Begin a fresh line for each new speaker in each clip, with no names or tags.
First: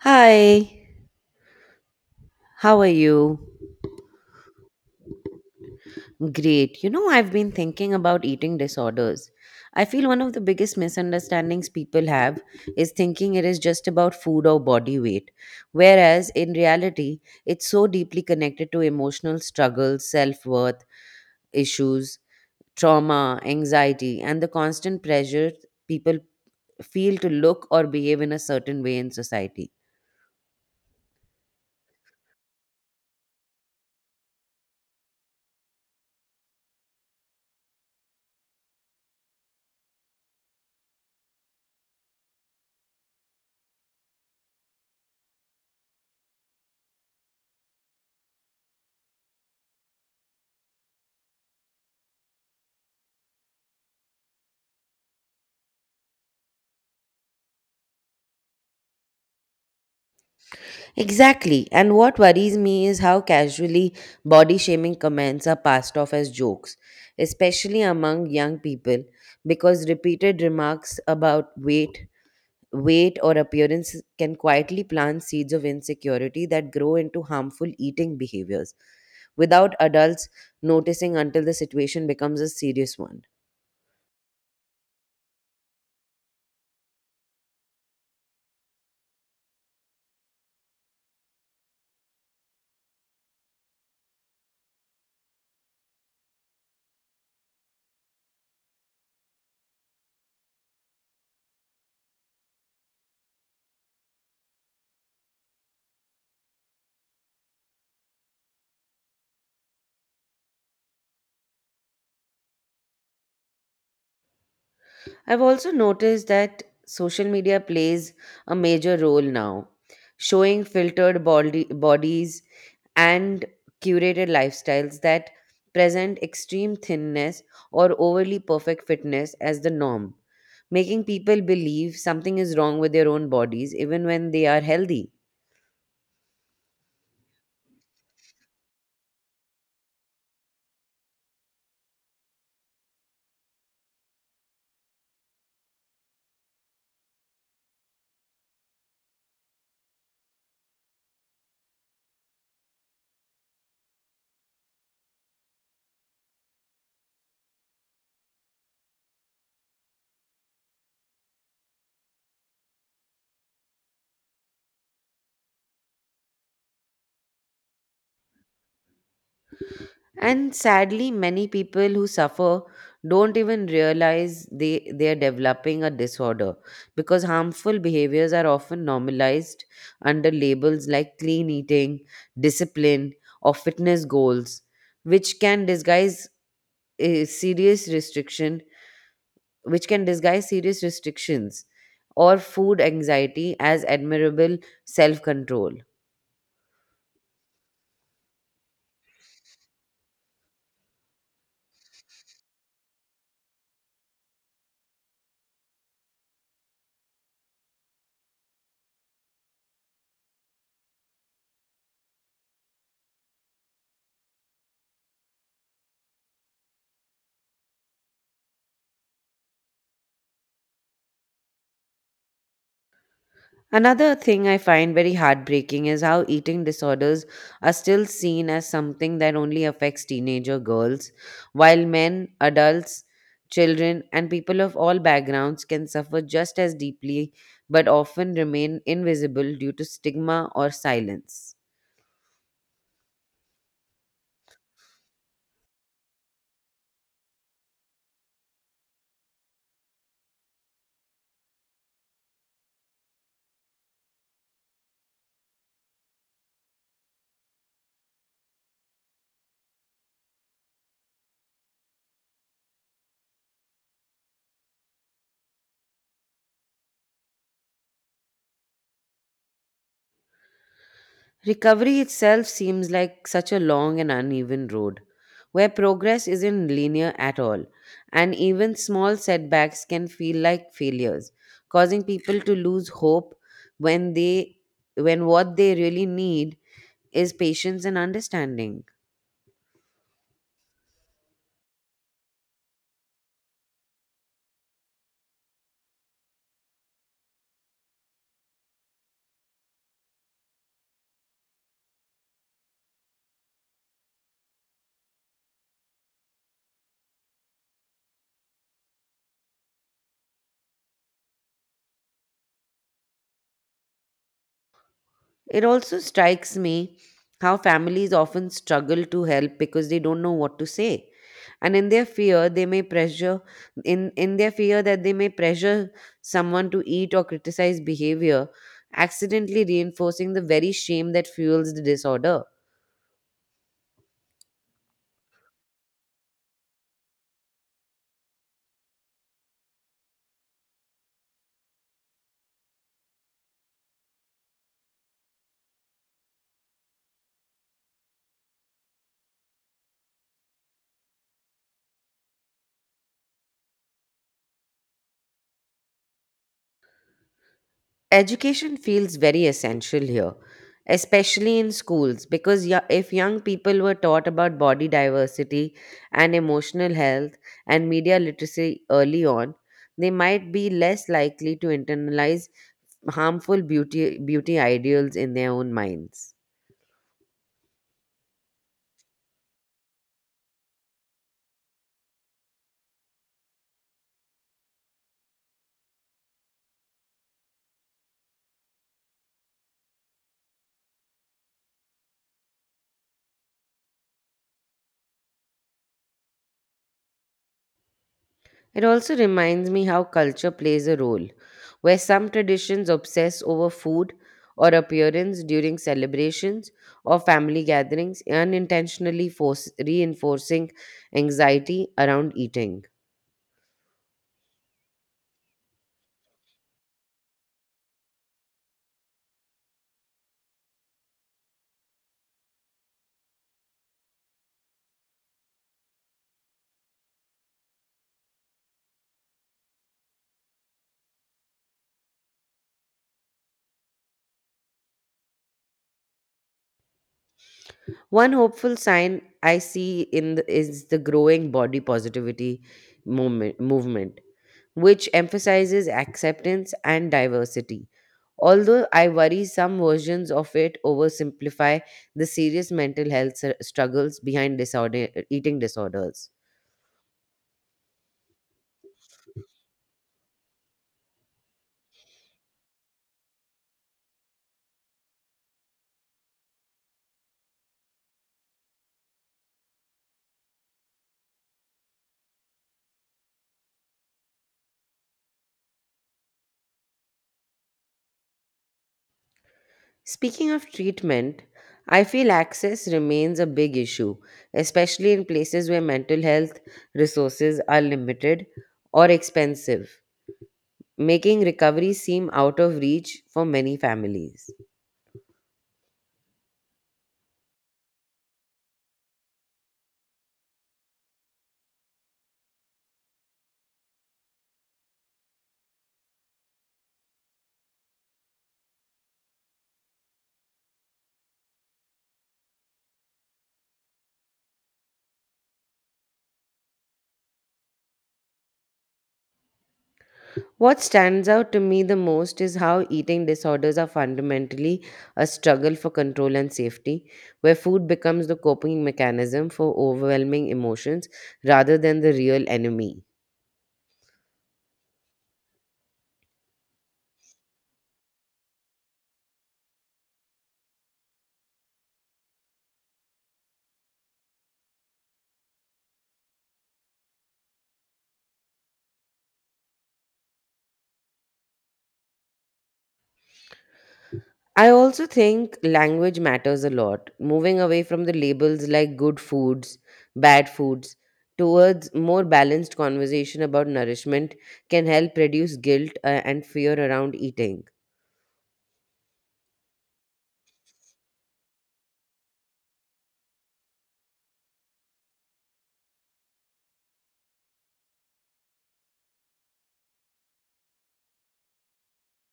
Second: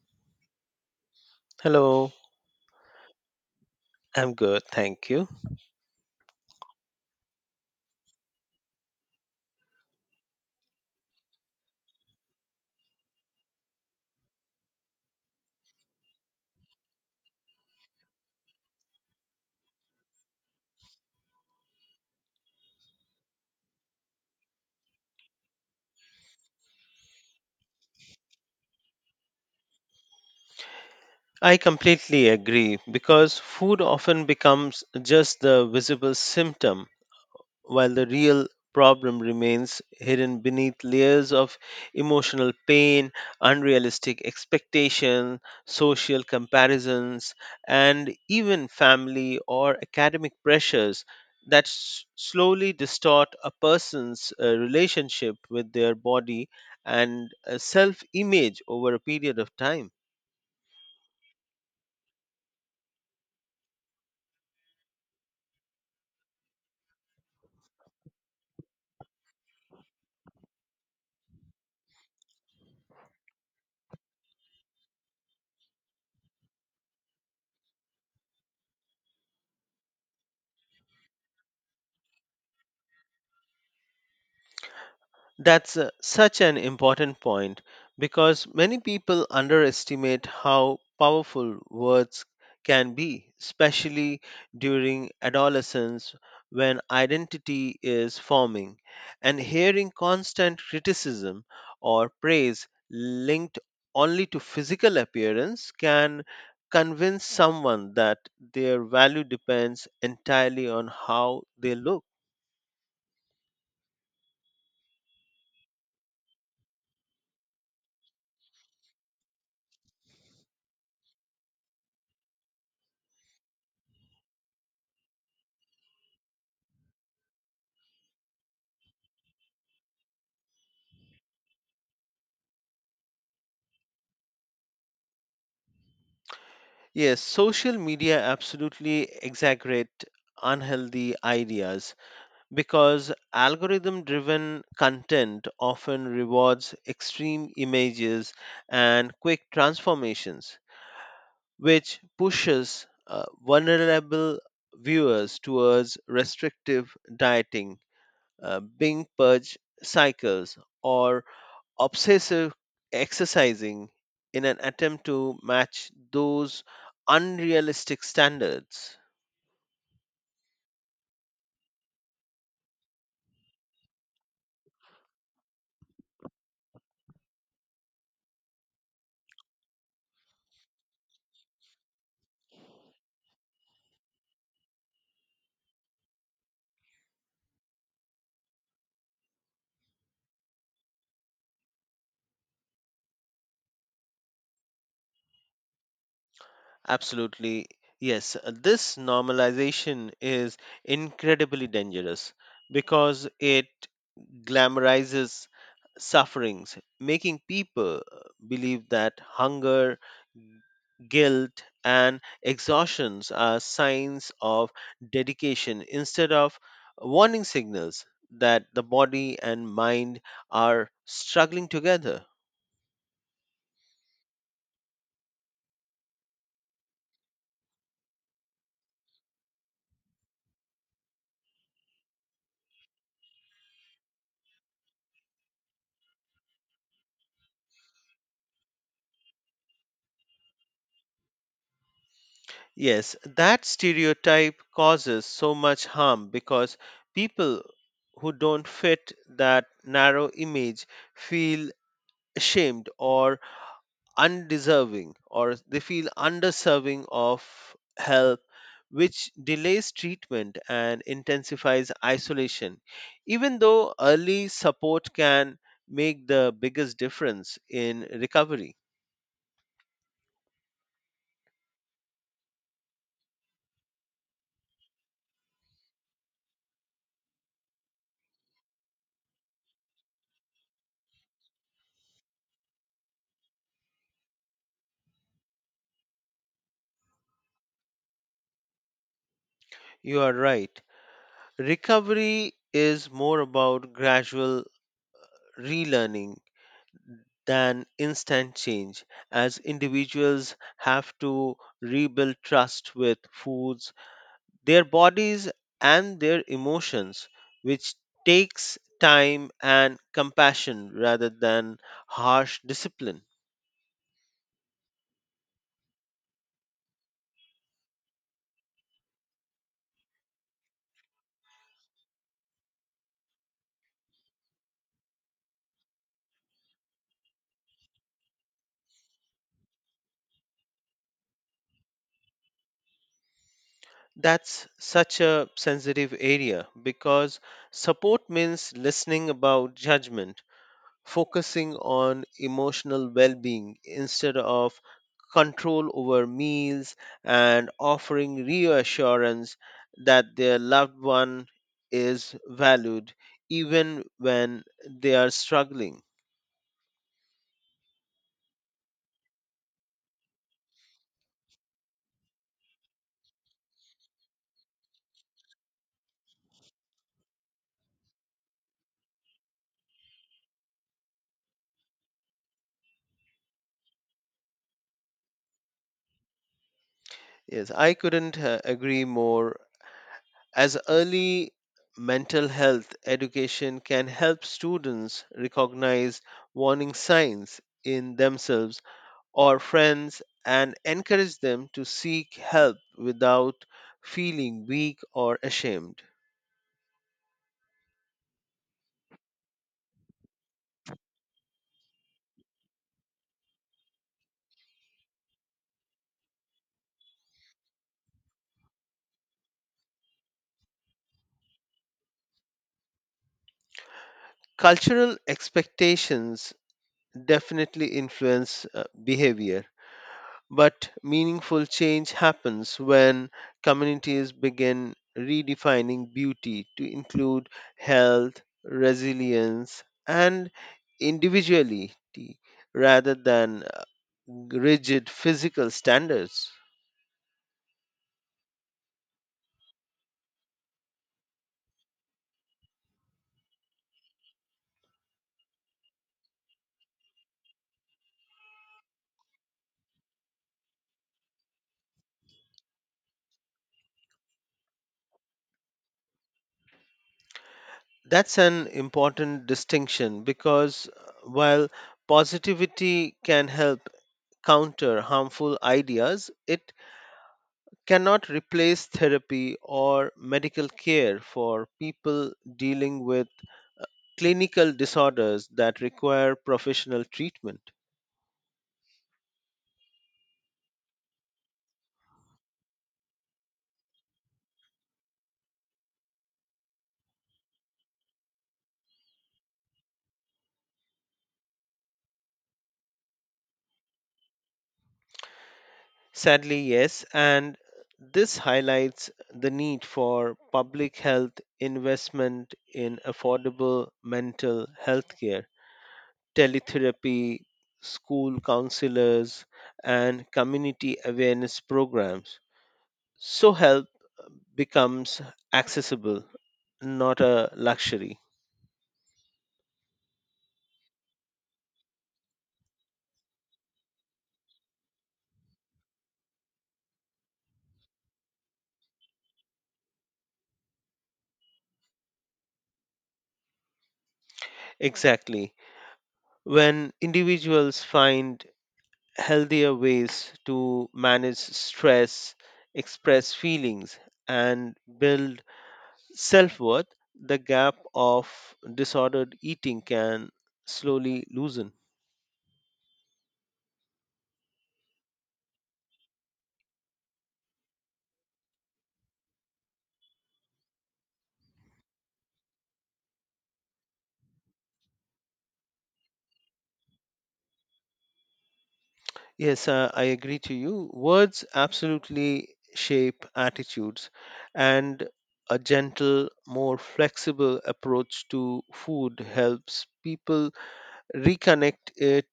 Hi,
Hello,
how are you?
I'm good, thank you.
Great. You know, I've been thinking about eating disorders. I feel one of the biggest misunderstandings people have is thinking it is just about food or body weight, whereas in reality, it's so deeply connected to emotional struggles, self worth issues, trauma, anxiety, and the constant pressure people feel to look or behave in a certain way in society.
I completely agree because food often becomes just the visible symptom while the real problem remains hidden beneath layers of emotional pain, unrealistic expectation, social comparisons, and even family or academic pressures that slowly distort a person's relationship with their body and self image over a period of time.
Exactly. And what worries me is how casually body shaming comments are passed off as jokes, especially among young people, because repeated remarks about weight or appearance can quietly plant seeds of insecurity that grow into harmful eating behaviors without adults noticing until the situation becomes a serious one.
That's such an important point because many people underestimate how powerful words can be, especially during adolescence when identity is forming. And hearing constant criticism or praise linked only to physical appearance can convince someone that their value depends entirely on how they look.
I've also noticed that social media plays a major role now, showing filtered bodies and curated lifestyles that present extreme thinness or overly perfect fitness as the norm, making people believe something is wrong with their own bodies even when they are healthy.
Yes, social media absolutely exaggerate unhealthy ideas because algorithm driven content often rewards extreme images and quick transformations which pushes vulnerable viewers towards restrictive dieting, binge purge cycles or obsessive exercising in an attempt to match those unrealistic standards.
And sadly, many people who suffer don't even realize they are developing a disorder, because harmful behaviors are often normalized under labels like clean eating, discipline, or fitness goals, which can disguise eh, serious restriction, which can disguise serious restrictions or food anxiety as admirable self control.
Absolutely, yes. This normalization is incredibly dangerous because it glamorizes sufferings, making people believe that hunger, guilt, and exhaustions are signs of dedication instead of warning signals that the body and mind are struggling together.
Another thing I find very heartbreaking is how eating disorders are still seen as something that only affects teenager girls, while men, adults, children, and people of all backgrounds can suffer just as deeply but often remain invisible due to stigma or silence.
Yes, that stereotype causes so much harm because people who don't fit that narrow image feel ashamed or undeserving, or they feel underserving of help, which delays treatment and intensifies isolation even though early support can make the biggest difference in recovery.
Recovery itself seems like such a long and uneven road, where progress isn't linear at all, and even small setbacks can feel like failures, causing people to lose hope when they when what they really need is patience and understanding.
You are right. Recovery is more about gradual relearning than instant change, as individuals have to rebuild trust with foods, their bodies, and their emotions, which takes time and compassion rather than harsh discipline.
It also strikes me how families often struggle to help because they don't know what to say. And in their fear, they may pressure in their fear that they may pressure someone to eat or criticize behavior, accidentally reinforcing the very shame that fuels the disorder.
That's such a sensitive area because support means listening about judgment, focusing on emotional well being instead of control over meals, and offering reassurance that their loved one is valued even when they are struggling.
Education feels very essential here, especially in schools, because if young people were taught about body diversity and emotional health and media literacy early on, they might be less likely to internalize harmful beauty ideals in their own minds.
Yes, I couldn't agree more. As early mental health education can help students recognize warning signs in themselves or friends and encourage them to seek help without feeling weak or ashamed.
It also reminds me how culture plays a role, where some traditions obsess over food or appearance during celebrations or family gatherings, unintentionally reinforcing anxiety around eating.
Cultural expectations definitely influence behavior, but meaningful change happens when communities begin redefining beauty to include health, resilience, and individuality rather than rigid physical standards.
One hopeful sign I see is the growing body positivity movement, which emphasizes acceptance and diversity. Although I worry some versions of it oversimplify the serious mental health struggles behind eating disorders.
That's an important distinction because, while positivity can help counter harmful ideas, it cannot replace therapy or medical care for people dealing with clinical disorders that require professional treatment.
Speaking of treatment, I feel access remains a big issue, especially in places where mental health resources are limited or expensive, making recovery seem out of reach for many families.
Sadly, yes, and this highlights the need for public health investment in affordable mental health care, teletherapy, school counselors, and community awareness programs. So help becomes accessible, not a luxury.
What stands out to me the most is how eating disorders are fundamentally a struggle for control and safety, where food becomes the coping mechanism for overwhelming emotions rather than the real enemy.
Exactly. When individuals find healthier ways to manage stress, express feelings, and build self worth, the gap of disordered eating can slowly loosen.
I also think language matters a lot. Moving away from the labels like good foods, bad foods, towards more balanced conversation about nourishment can help reduce guilt and fear around eating.
Yes, I agree to you. Words absolutely shape attitudes, and a gentle, more flexible approach to food helps people reconnect it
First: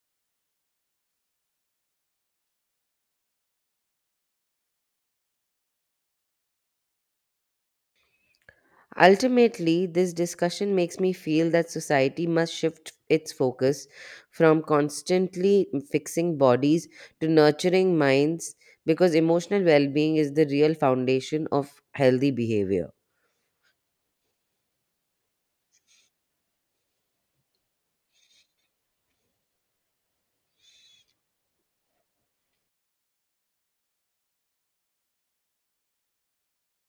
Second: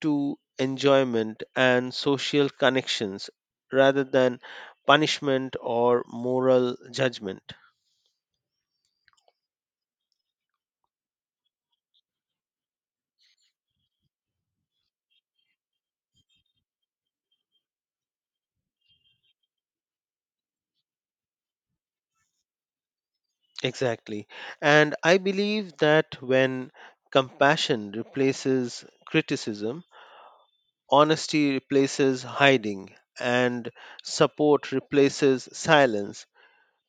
to enjoyment and social connections rather than punishment or moral judgment.
Ultimately, this discussion makes me feel that society must shift its focus from constantly fixing bodies to nurturing minds, because emotional well being is the real foundation of healthy behavior.
Exactly. And I believe that when compassion replaces criticism, honesty replaces hiding, and support replaces silence,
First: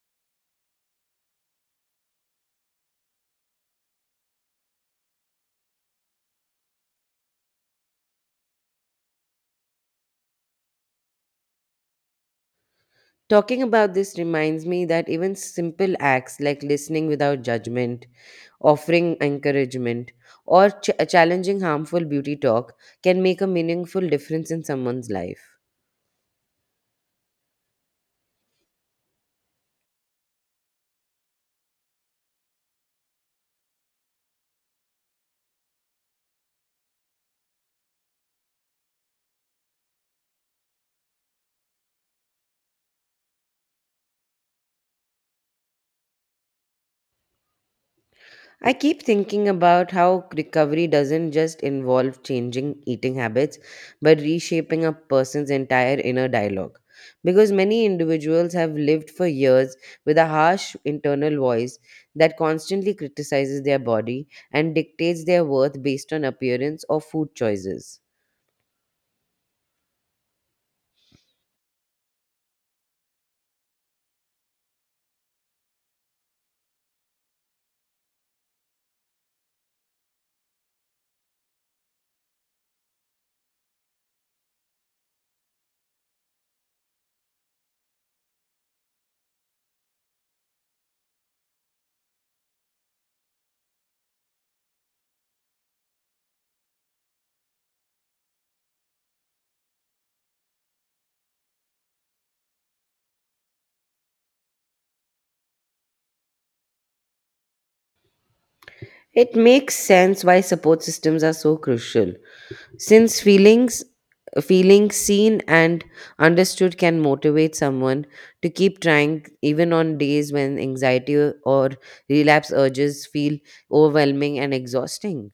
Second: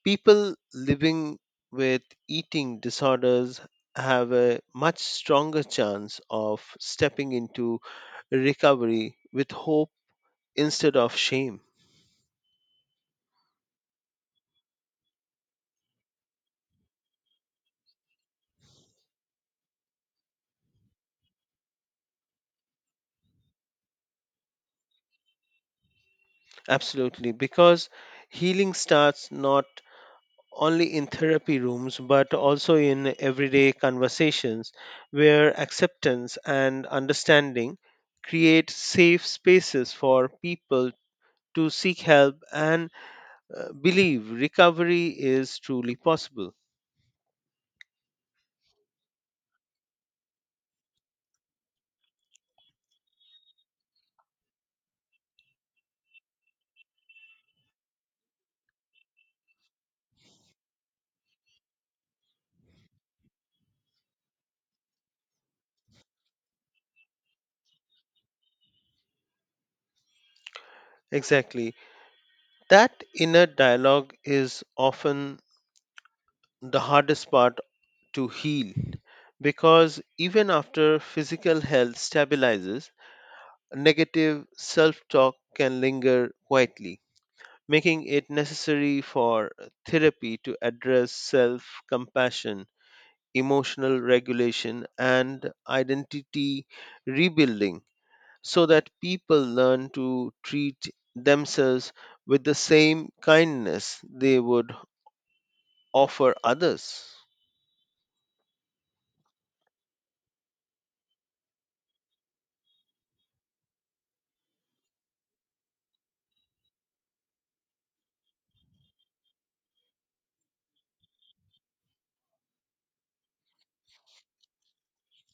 people living with eating disorders have a much stronger chance of stepping into recovery with hope instead of shame.
Talking about this reminds me that even simple acts like listening without judgment, offering encouragement, or challenging harmful beauty talk can make a meaningful difference in someone's life.
Absolutely. Because healing starts not only in therapy rooms but also in everyday conversations where acceptance and understanding create safe spaces for people to seek help and believe recovery is truly possible.
I keep thinking about how recovery doesn't just involve changing eating habits, but reshaping a person's entire inner dialogue, because many individuals have lived for years with a harsh internal voice that constantly criticizes their body and dictates their worth based on appearance or food choices.
Exactly. That inner dialogue is often the hardest part to heal because even after physical health stabilizes, negative self talk can linger quietly, making it necessary for therapy to address self compassion, emotional regulation, and identity rebuilding so that people learn to treat themselves with the same kindness they would offer others.
It makes sense why support systems are so crucial, since feeling seen and understood can motivate someone to keep trying, even on days when anxiety or relapse urges feel overwhelming and exhausting.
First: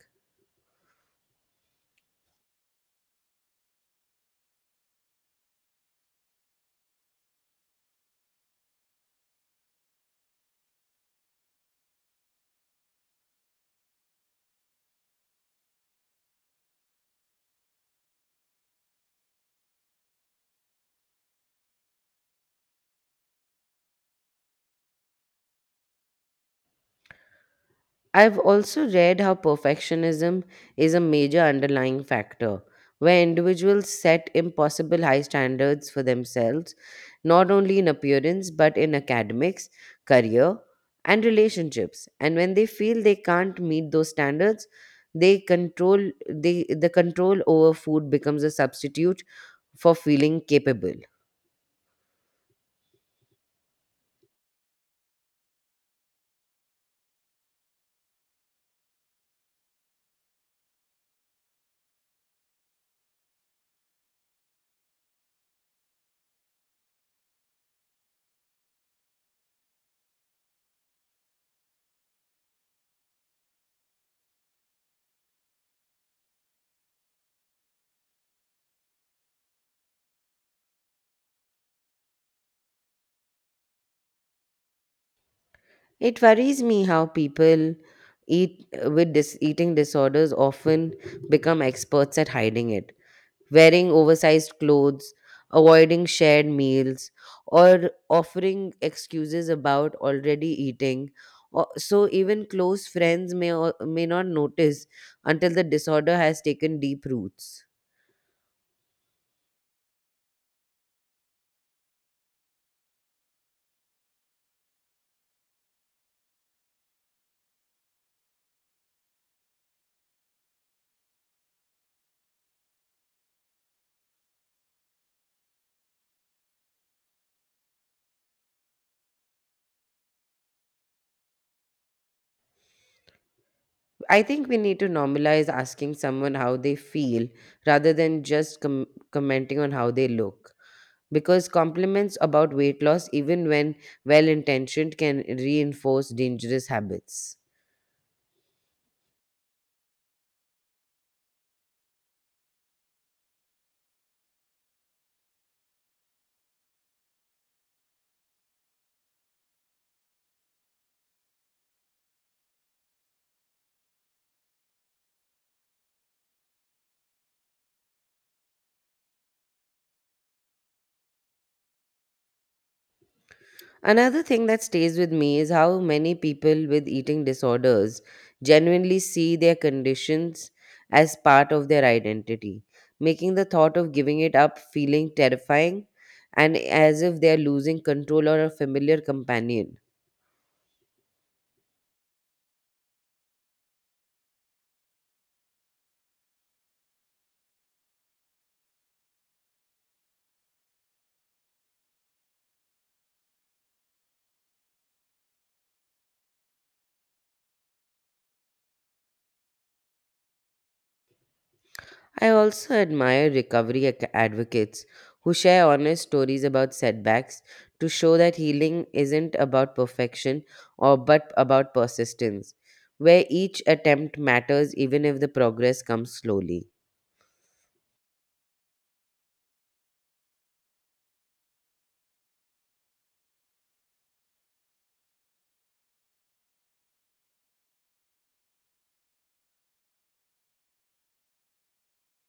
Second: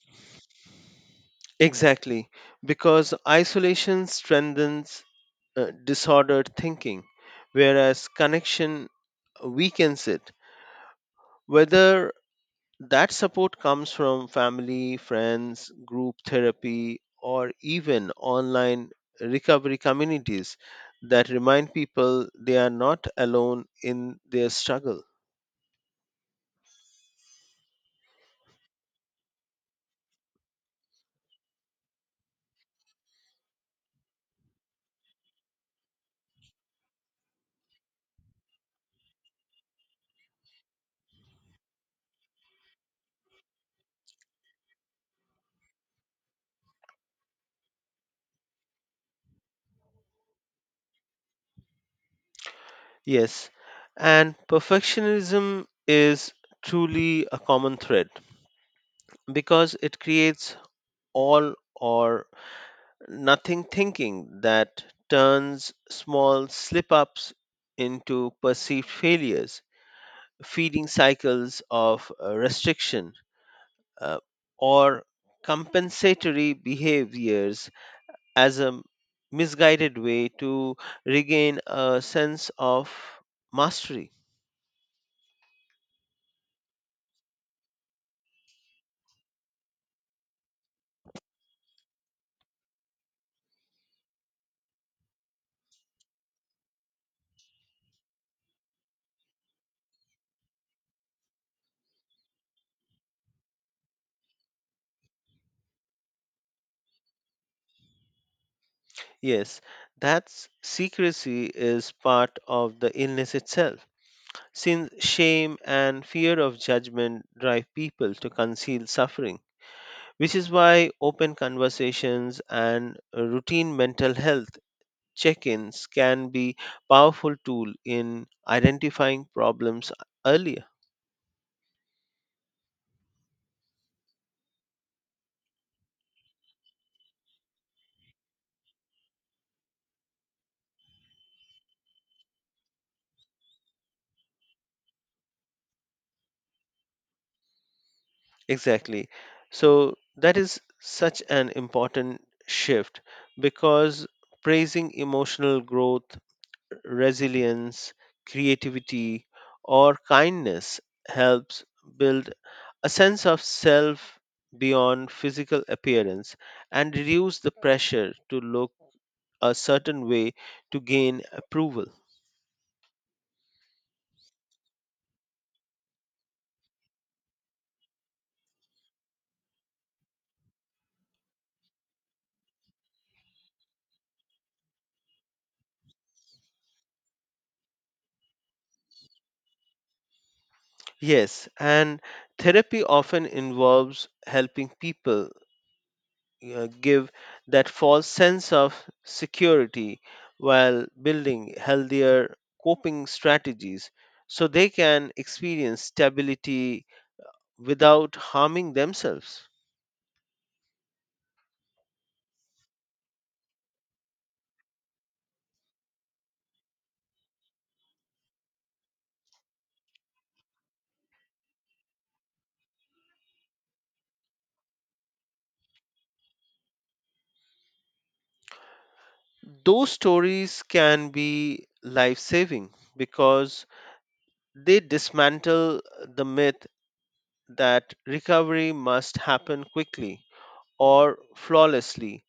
Exactly, because isolation strengthens disordered thinking, whereas connection weakens it. Whether That support comes from family, friends, group therapy, or even online recovery communities that remind people they are not alone in their struggle.
I've also read how perfectionism is a major underlying factor, where individuals set impossible high standards for themselves, not only in appearance but in academics, career, and relationships. And when they feel they can't meet those standards, they control the control over food becomes a substitute for feeling capable.
Yes, and perfectionism is truly a common thread because it creates all or nothing thinking that turns small slip ups into perceived failures, feeding cycles of restriction uh, or compensatory behaviors as a misguided way to regain a sense of mastery.
It worries me how people eat with dis- eating disorders often become experts at hiding it, wearing oversized clothes, avoiding shared meals, or offering excuses about already eating. So even close friends may not notice until the disorder has taken deep roots.
Yes, that secrecy is part of the illness itself, since shame and fear of judgment drive people to conceal suffering, which is why open conversations and routine mental health check ins can be powerful tool in identifying problems earlier.
I think we need to normalize asking someone how they feel rather than just commenting on how they look, because compliments about weight loss, even when well intentioned, can reinforce dangerous habits.
Exactly. So that is such an important shift because praising emotional growth, resilience, creativity, or kindness helps build a sense of self beyond physical appearance and reduce the pressure to look a certain way to gain approval.
Another thing that stays with me is how many people with eating disorders genuinely see their conditions as part of their identity, making the thought of giving it up feeling terrifying and as if they're losing control or a familiar companion.
Yes, and therapy often involves helping people give that false sense of security while building healthier coping strategies so they can experience stability without harming themselves.
I also admire recovery advocates who share honest stories about setbacks to show that healing isn't about perfection or but about persistence, where each attempt matters even if the progress comes slowly.
Those stories can be life saving because they dismantle the myth that recovery must happen quickly or flawlessly,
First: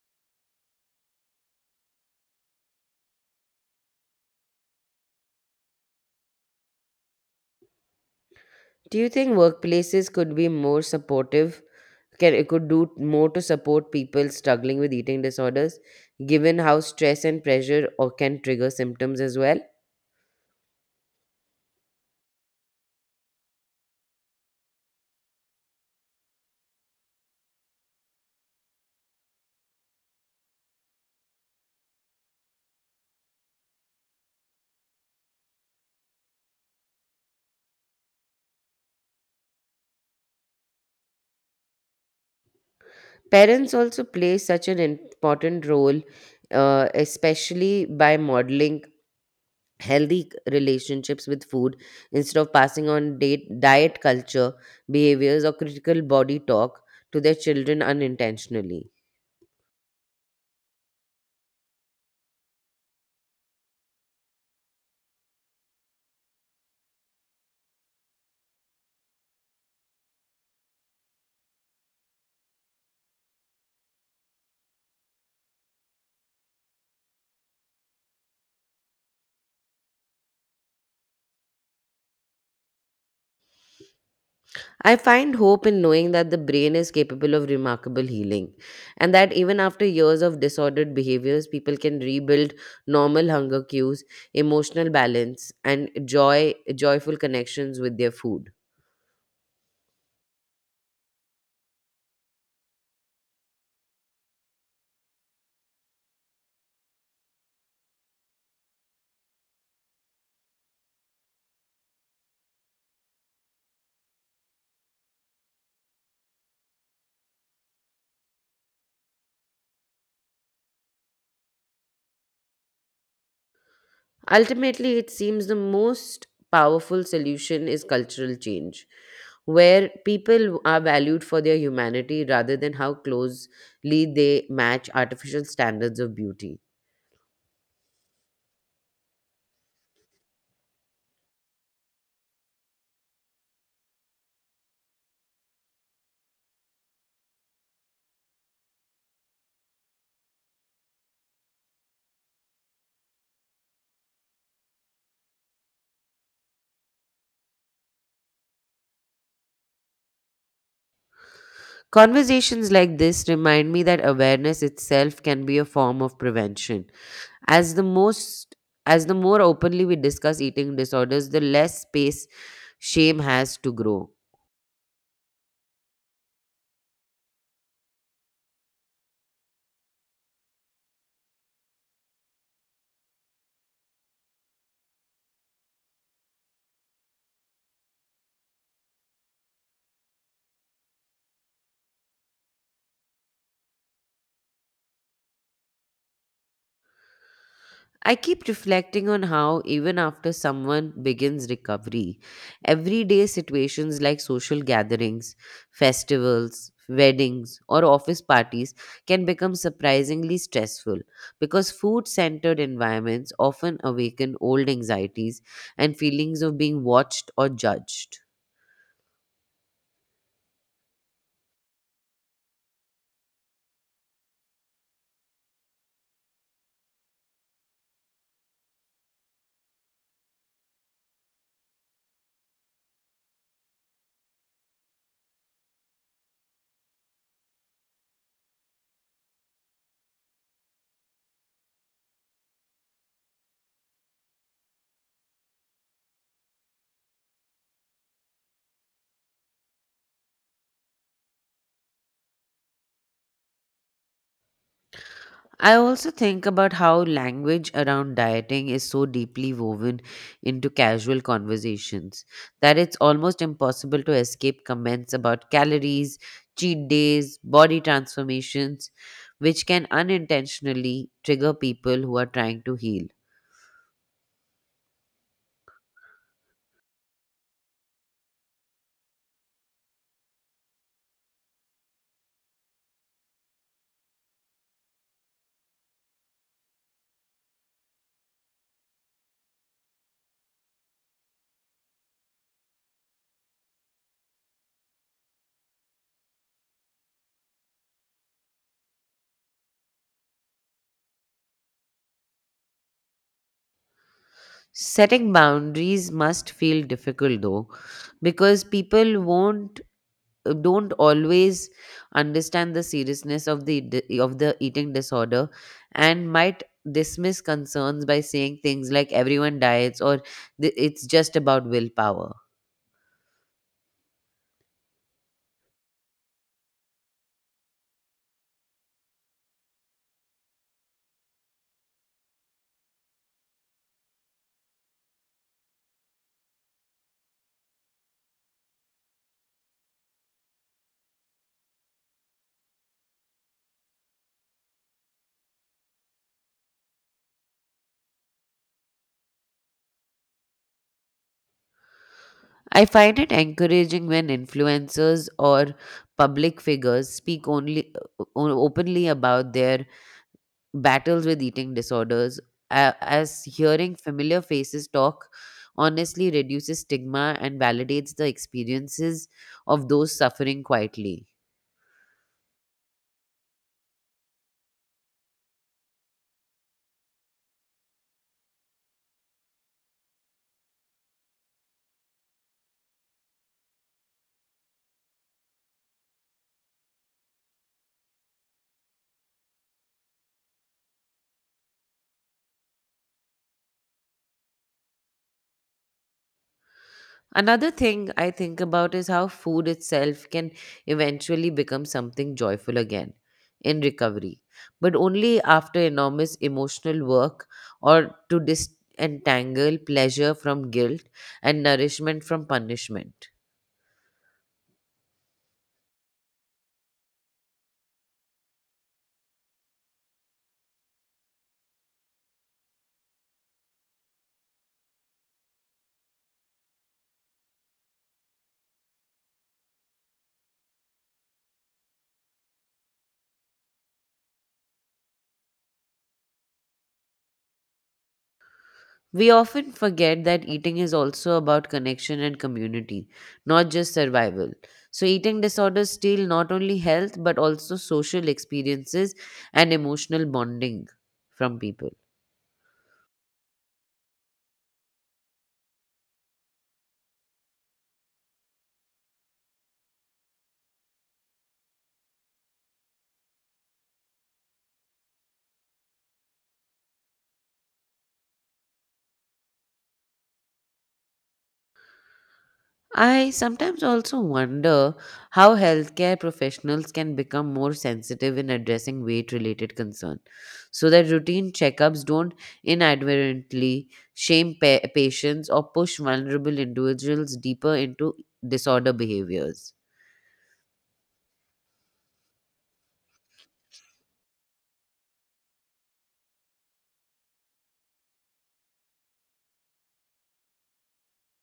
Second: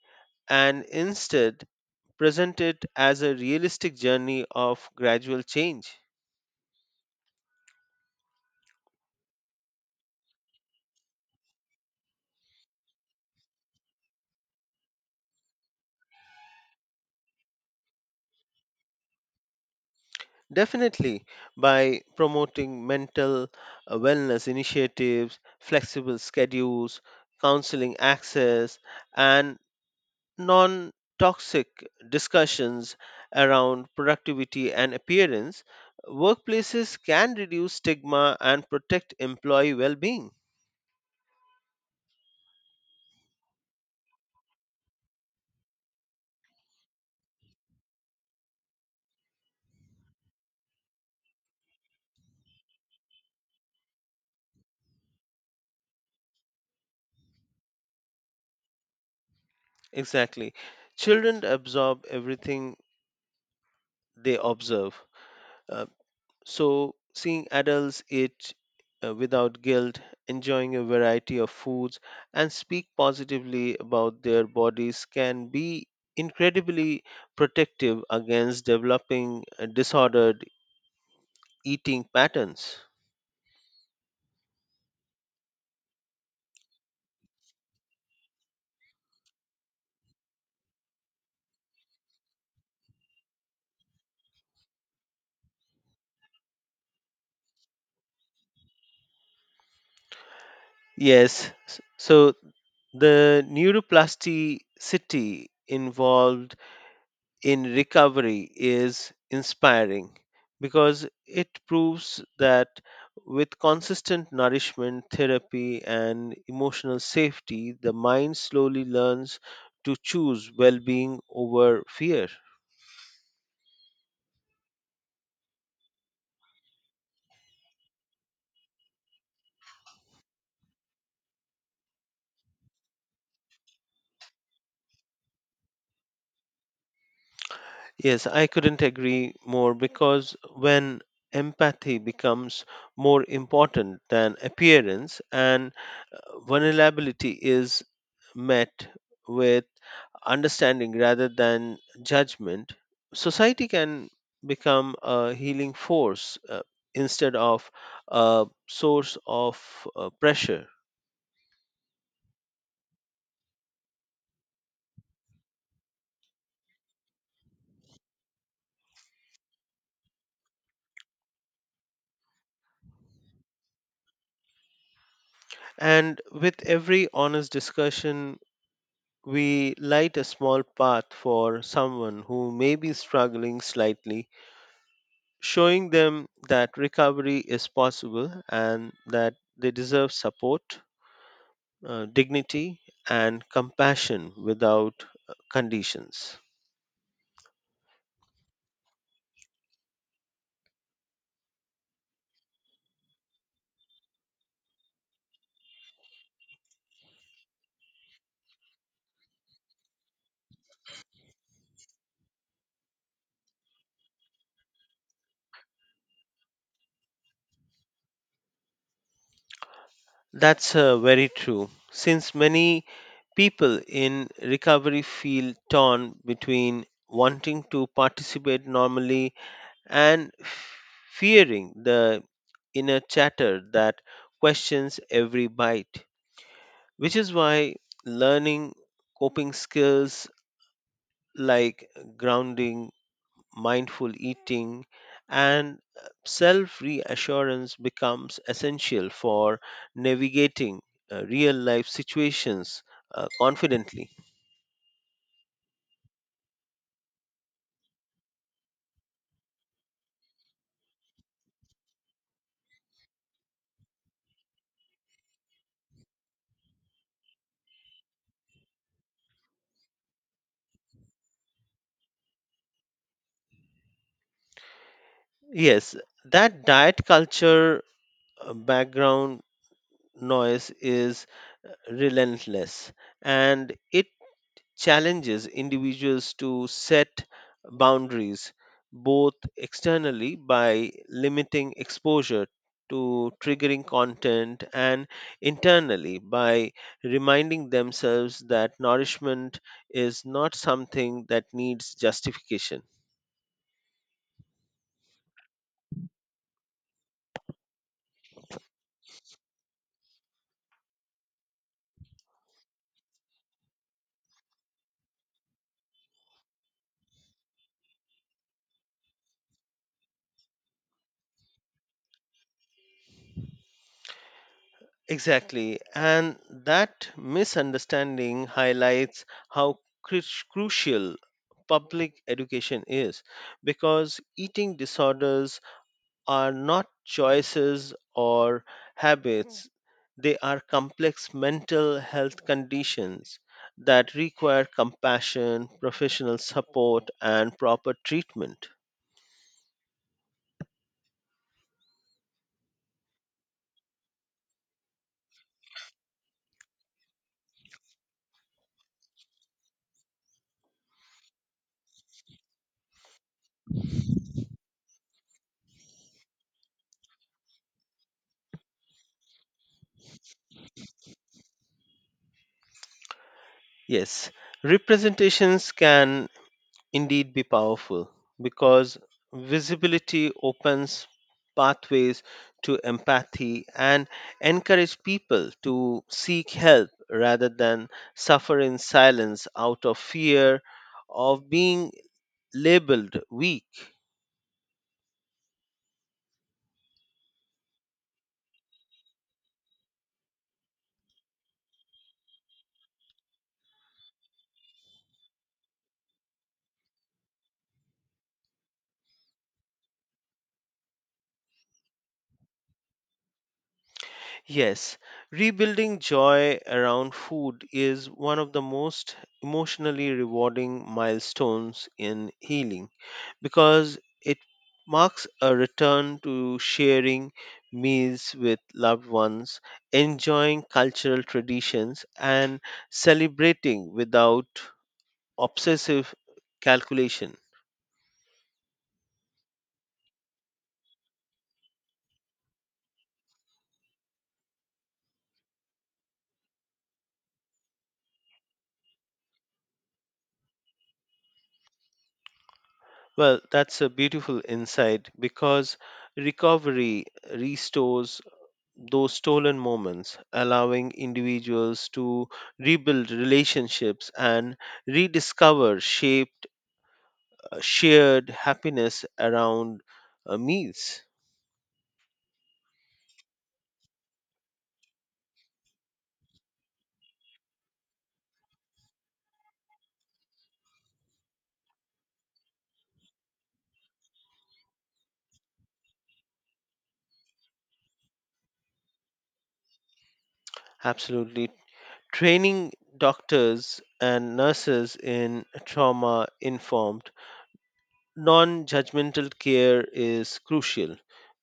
and instead present it as a realistic journey of gradual change.
Do you think workplaces could be more supportive? It could do more to support people struggling with eating disorders, given how stress and pressure or can trigger symptoms as well.
Definitely, by promoting mental wellness initiatives, flexible schedules, counseling access, and non toxic discussions around productivity and appearance, workplaces can reduce stigma and protect employee well being.
Parents also play such an important role, especially by modeling healthy relationships with food instead of passing on diet culture, behaviors, or critical body talk to their children unintentionally.
Exactly. Children absorb everything they observe. Uh, So, seeing adults eat without guilt, enjoying a variety of foods, and speak positively about their bodies can be incredibly protective against developing disordered eating patterns.
I find hope in knowing that the brain is capable of remarkable healing, and that even after years of disordered behaviors, people can rebuild normal hunger cues, emotional balance, and joyful connections with their food.
Yes, so the neuroplasticity involved in recovery is inspiring because it proves that with consistent nourishment, therapy, and emotional safety, the mind slowly learns to choose well being over fear.
Ultimately, it seems the most powerful solution is cultural change, where people are valued for their humanity rather than how closely they match artificial standards of beauty.
Yes, I couldn't agree more because when empathy becomes more important than appearance and vulnerability is met with understanding rather than judgment, society can become a healing force instead of a source of pressure.
Conversations like this remind me that awareness itself can be a form of prevention. As the most as the more openly we discuss eating disorders, the less space shame has to grow.
And with every honest discussion, we light a small path for someone who may be struggling slightly, showing them that recovery is possible and that they deserve support, dignity, and compassion without conditions.
I keep reflecting on how, even after someone begins recovery, everyday situations like social gatherings, festivals, weddings, or office parties can become surprisingly stressful, because food centered environments often awaken old anxieties and feelings of being watched or judged.
That's very true. Since many people in recovery feel torn between wanting to participate normally and fearing the inner chatter that questions every bite, which is why learning coping skills like grounding, mindful eating, and self reassurance becomes essential for navigating real life situations confidently.
I also think about how language around dieting is so deeply woven into casual conversations that it's almost impossible to escape comments about calories, cheat days, body transformations, which can unintentionally trigger people who are trying to heal.
Yes, that diet culture background noise is relentless, and it challenges individuals to set boundaries both externally by limiting exposure to triggering content and internally by reminding themselves that nourishment is not something that needs justification.
Setting boundaries must feel difficult though, because people won't don't always understand the seriousness of the eating disorder, and might dismiss concerns by saying things like everyone diets or it's just about willpower."
Exactly. And that misunderstanding highlights how cru- crucial public education is because eating disorders are not choices or habits, they are complex mental health conditions that require compassion, professional support, and proper treatment.
I find it encouraging when influencers or public figures speak openly about their battles with eating disorders, as hearing familiar faces talk honestly reduces stigma and validates the experiences of those suffering quietly.
Yes, representations can indeed be powerful because visibility opens pathways to empathy and encourage people to seek help rather than suffer in silence out of fear of being labeled weak.
Another thing I think about is how food itself can eventually become something joyful again in recovery, but only after enormous emotional work or to disentangle pleasure from guilt and nourishment from punishment.
Yes, rebuilding joy around food is one of the most emotionally rewarding milestones in healing because it marks a return to sharing meals with loved ones, enjoying cultural traditions, and celebrating without obsessive calculation.
We often forget that eating is also about connection and community, not just survival. So, eating disorders steal not only health but also social experiences and emotional bonding from people.
Well, that's a beautiful insight because recovery restores those stolen moments, allowing individuals to rebuild relationships and rediscover shared happiness around meals.
I sometimes also wonder how healthcare professionals can become more sensitive in addressing weight related concern, so that routine checkups don't inadvertently shame patients or push vulnerable individuals deeper into disorder behaviors.
Absolutely. Training doctors and nurses in trauma informed non judgmental care is crucial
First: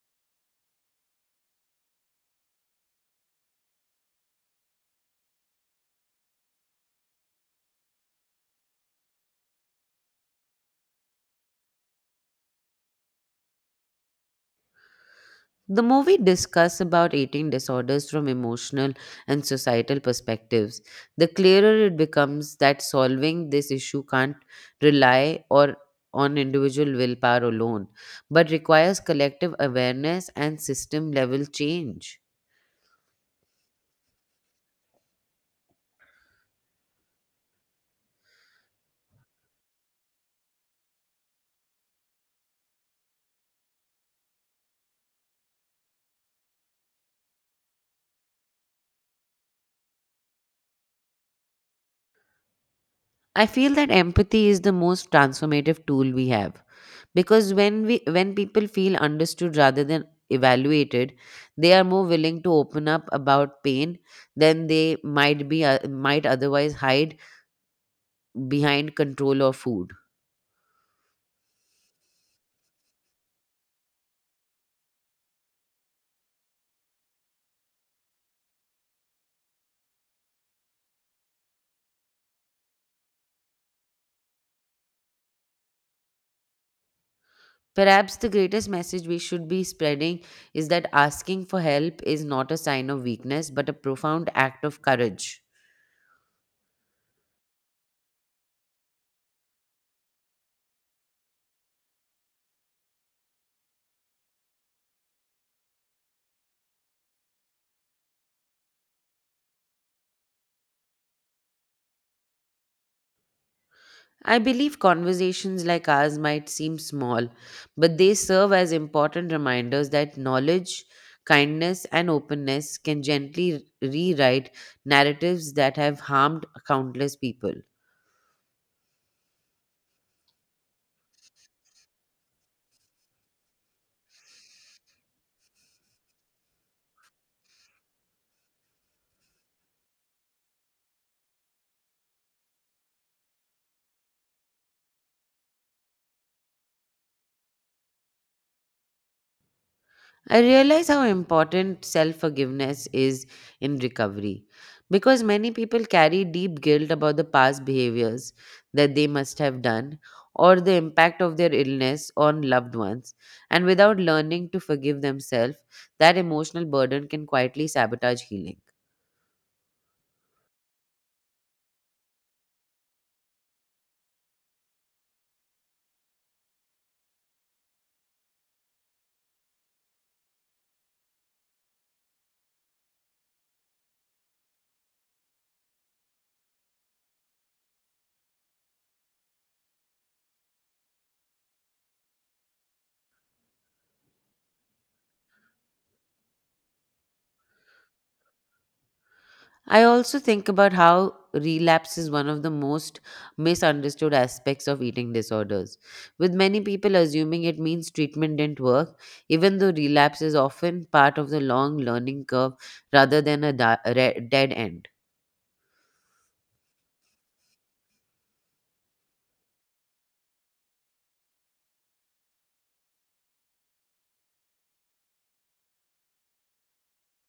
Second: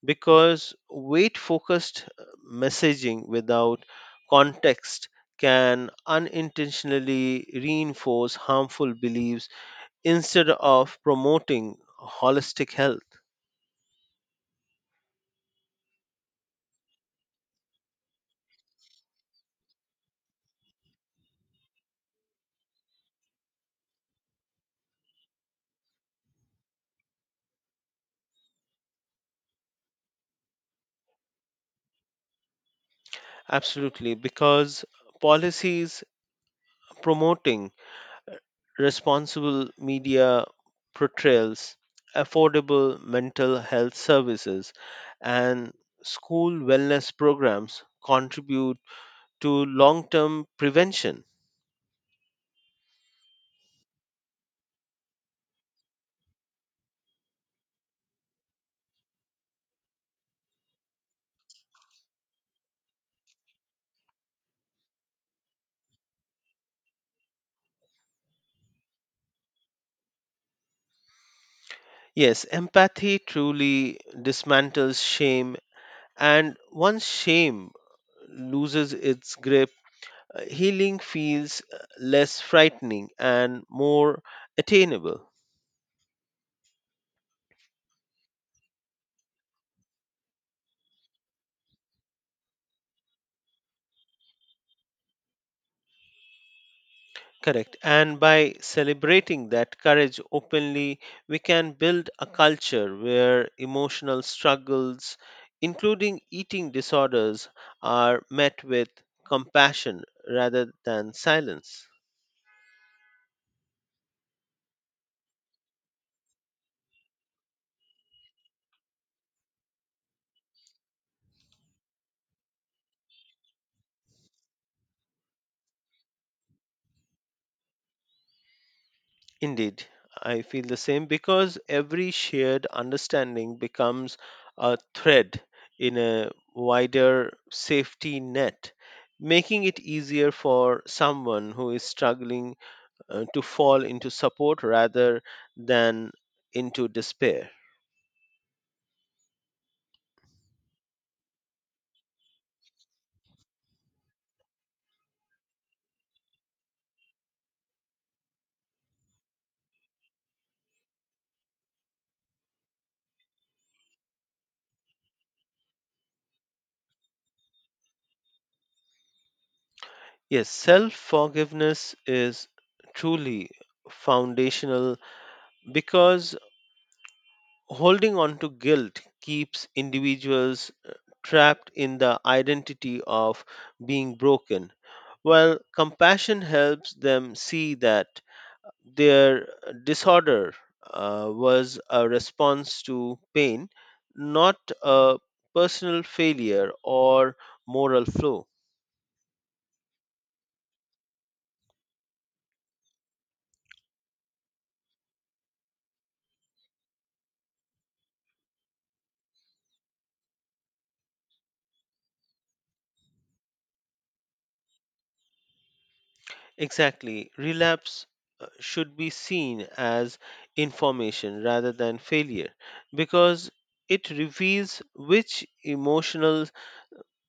because weight focused messaging without context can unintentionally reinforce harmful beliefs instead of promoting holistic health.
The movie discussed about eating disorders from emotional and societal perspectives. The clearer it becomes that solving this issue can't rely or on individual willpower alone, but requires collective awareness and system level change.
Absolutely, because policies promoting responsible media portrayals, affordable mental health services, and school wellness programs contribute to long term prevention.
I feel that empathy is the most transformative tool we have, because when people feel understood rather than evaluated, they are more willing to open up about pain than they might otherwise hide behind control or food.
Yes, empathy truly dismantles shame, and once shame loses its grip, healing feels less frightening and more attainable.
Perhaps the greatest message we should be spreading is that asking for help is not a sign of weakness but a profound act of courage.
Correct. And by celebrating that courage openly, we can build a culture where emotional struggles, including eating disorders, are met with compassion rather than silence.
I believe conversations like ours might seem small, but they serve as important reminders that knowledge, kindness, and openness can gently rewrite narratives that have harmed countless people.
Indeed, I feel the same because every shared understanding becomes a thread in a wider safety net, making it easier for someone who is struggling to fall into support rather than into despair.
I realize how important self forgiveness is in recovery, because many people carry deep guilt about the past behaviors that they must have done or the impact of their illness on loved ones. And without learning to forgive themselves, that emotional burden can quietly sabotage healing.
Yes, self forgiveness is truly foundational because holding on to guilt keeps individuals trapped in the identity of being broken, while compassion helps them see that their disorder was a response to pain, not a personal failure or moral flaw.
I also think about how relapse is one of the most misunderstood aspects of eating disorders, with many people assuming it means treatment didn't work, even though relapse is often part of the long learning curve rather than a dead end.
Exactly. Relapse should be seen as information rather than failure because it reveals which emotional,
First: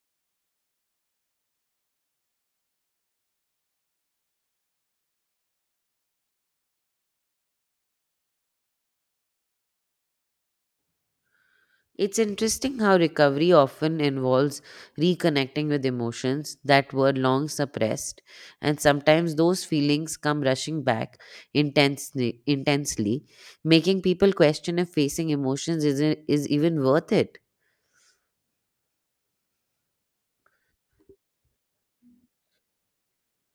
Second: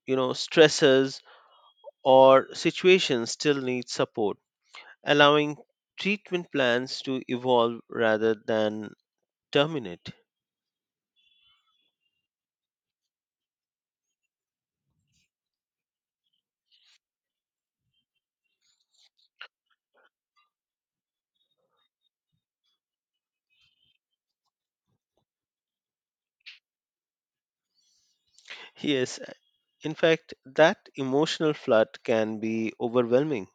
stresses or situations still need support, allowing treatment plans to evolve rather than terminate.
It's interesting how recovery often involves reconnecting with emotions that were long suppressed, and sometimes those feelings come rushing back intensely making people question if facing emotions is even worth it.
Yes, in fact, that emotional flood can be overwhelming.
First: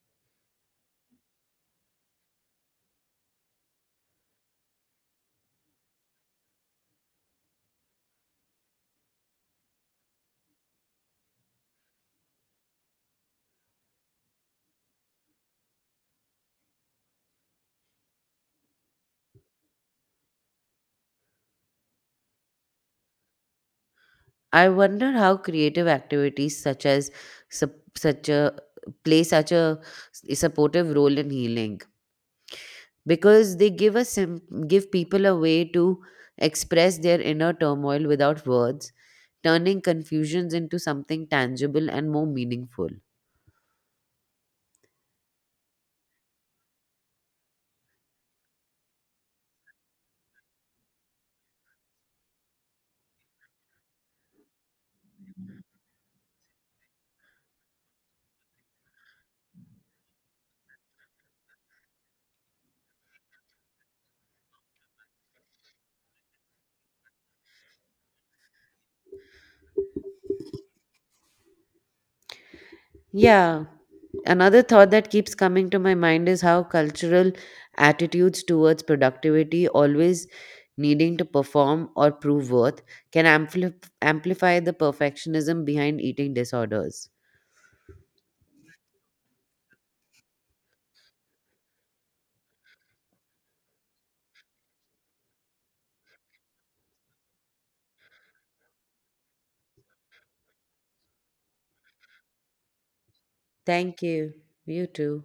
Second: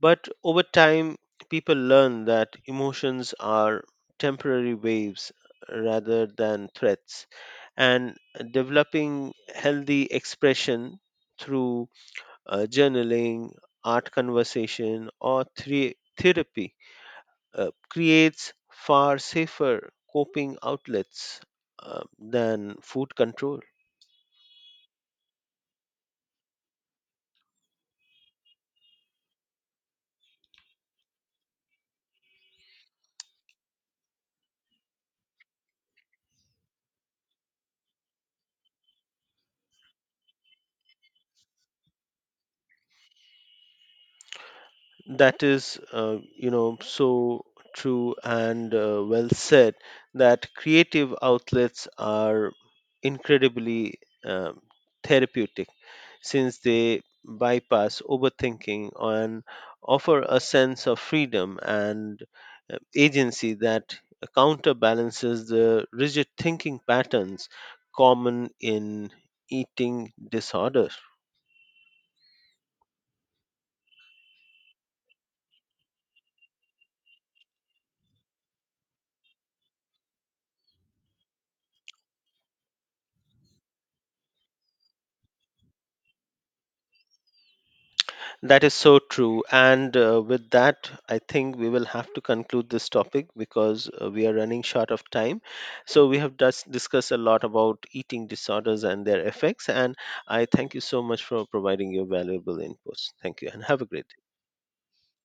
But over time, people learn that emotions are temporary waves rather than threats, and developing healthy expression through journaling, art conversation, or therapy creates far safer coping outlets than food control.
I wonder how creative activities such as sup- such a play such a supportive role in healing, because they give people a way to express their inner turmoil without words, turning confusions into something tangible and more meaningful.
That is, so true and well said that creative outlets are incredibly um, therapeutic since they bypass overthinking and offer a sense of freedom and agency that counterbalances the rigid thinking patterns common in eating disorder.
Yeah, another thought that keeps coming to my mind is how cultural attitudes towards productivity, always needing to perform or prove worth, can amplify the perfectionism behind eating disorders.
That is so true. And with that, I think we will have to conclude this topic because we are running short of time. So, we have just discussed a lot about eating disorders and their effects. And I thank you so much for providing your valuable inputs. Thank you and have a
Thank
great day.
you. You too.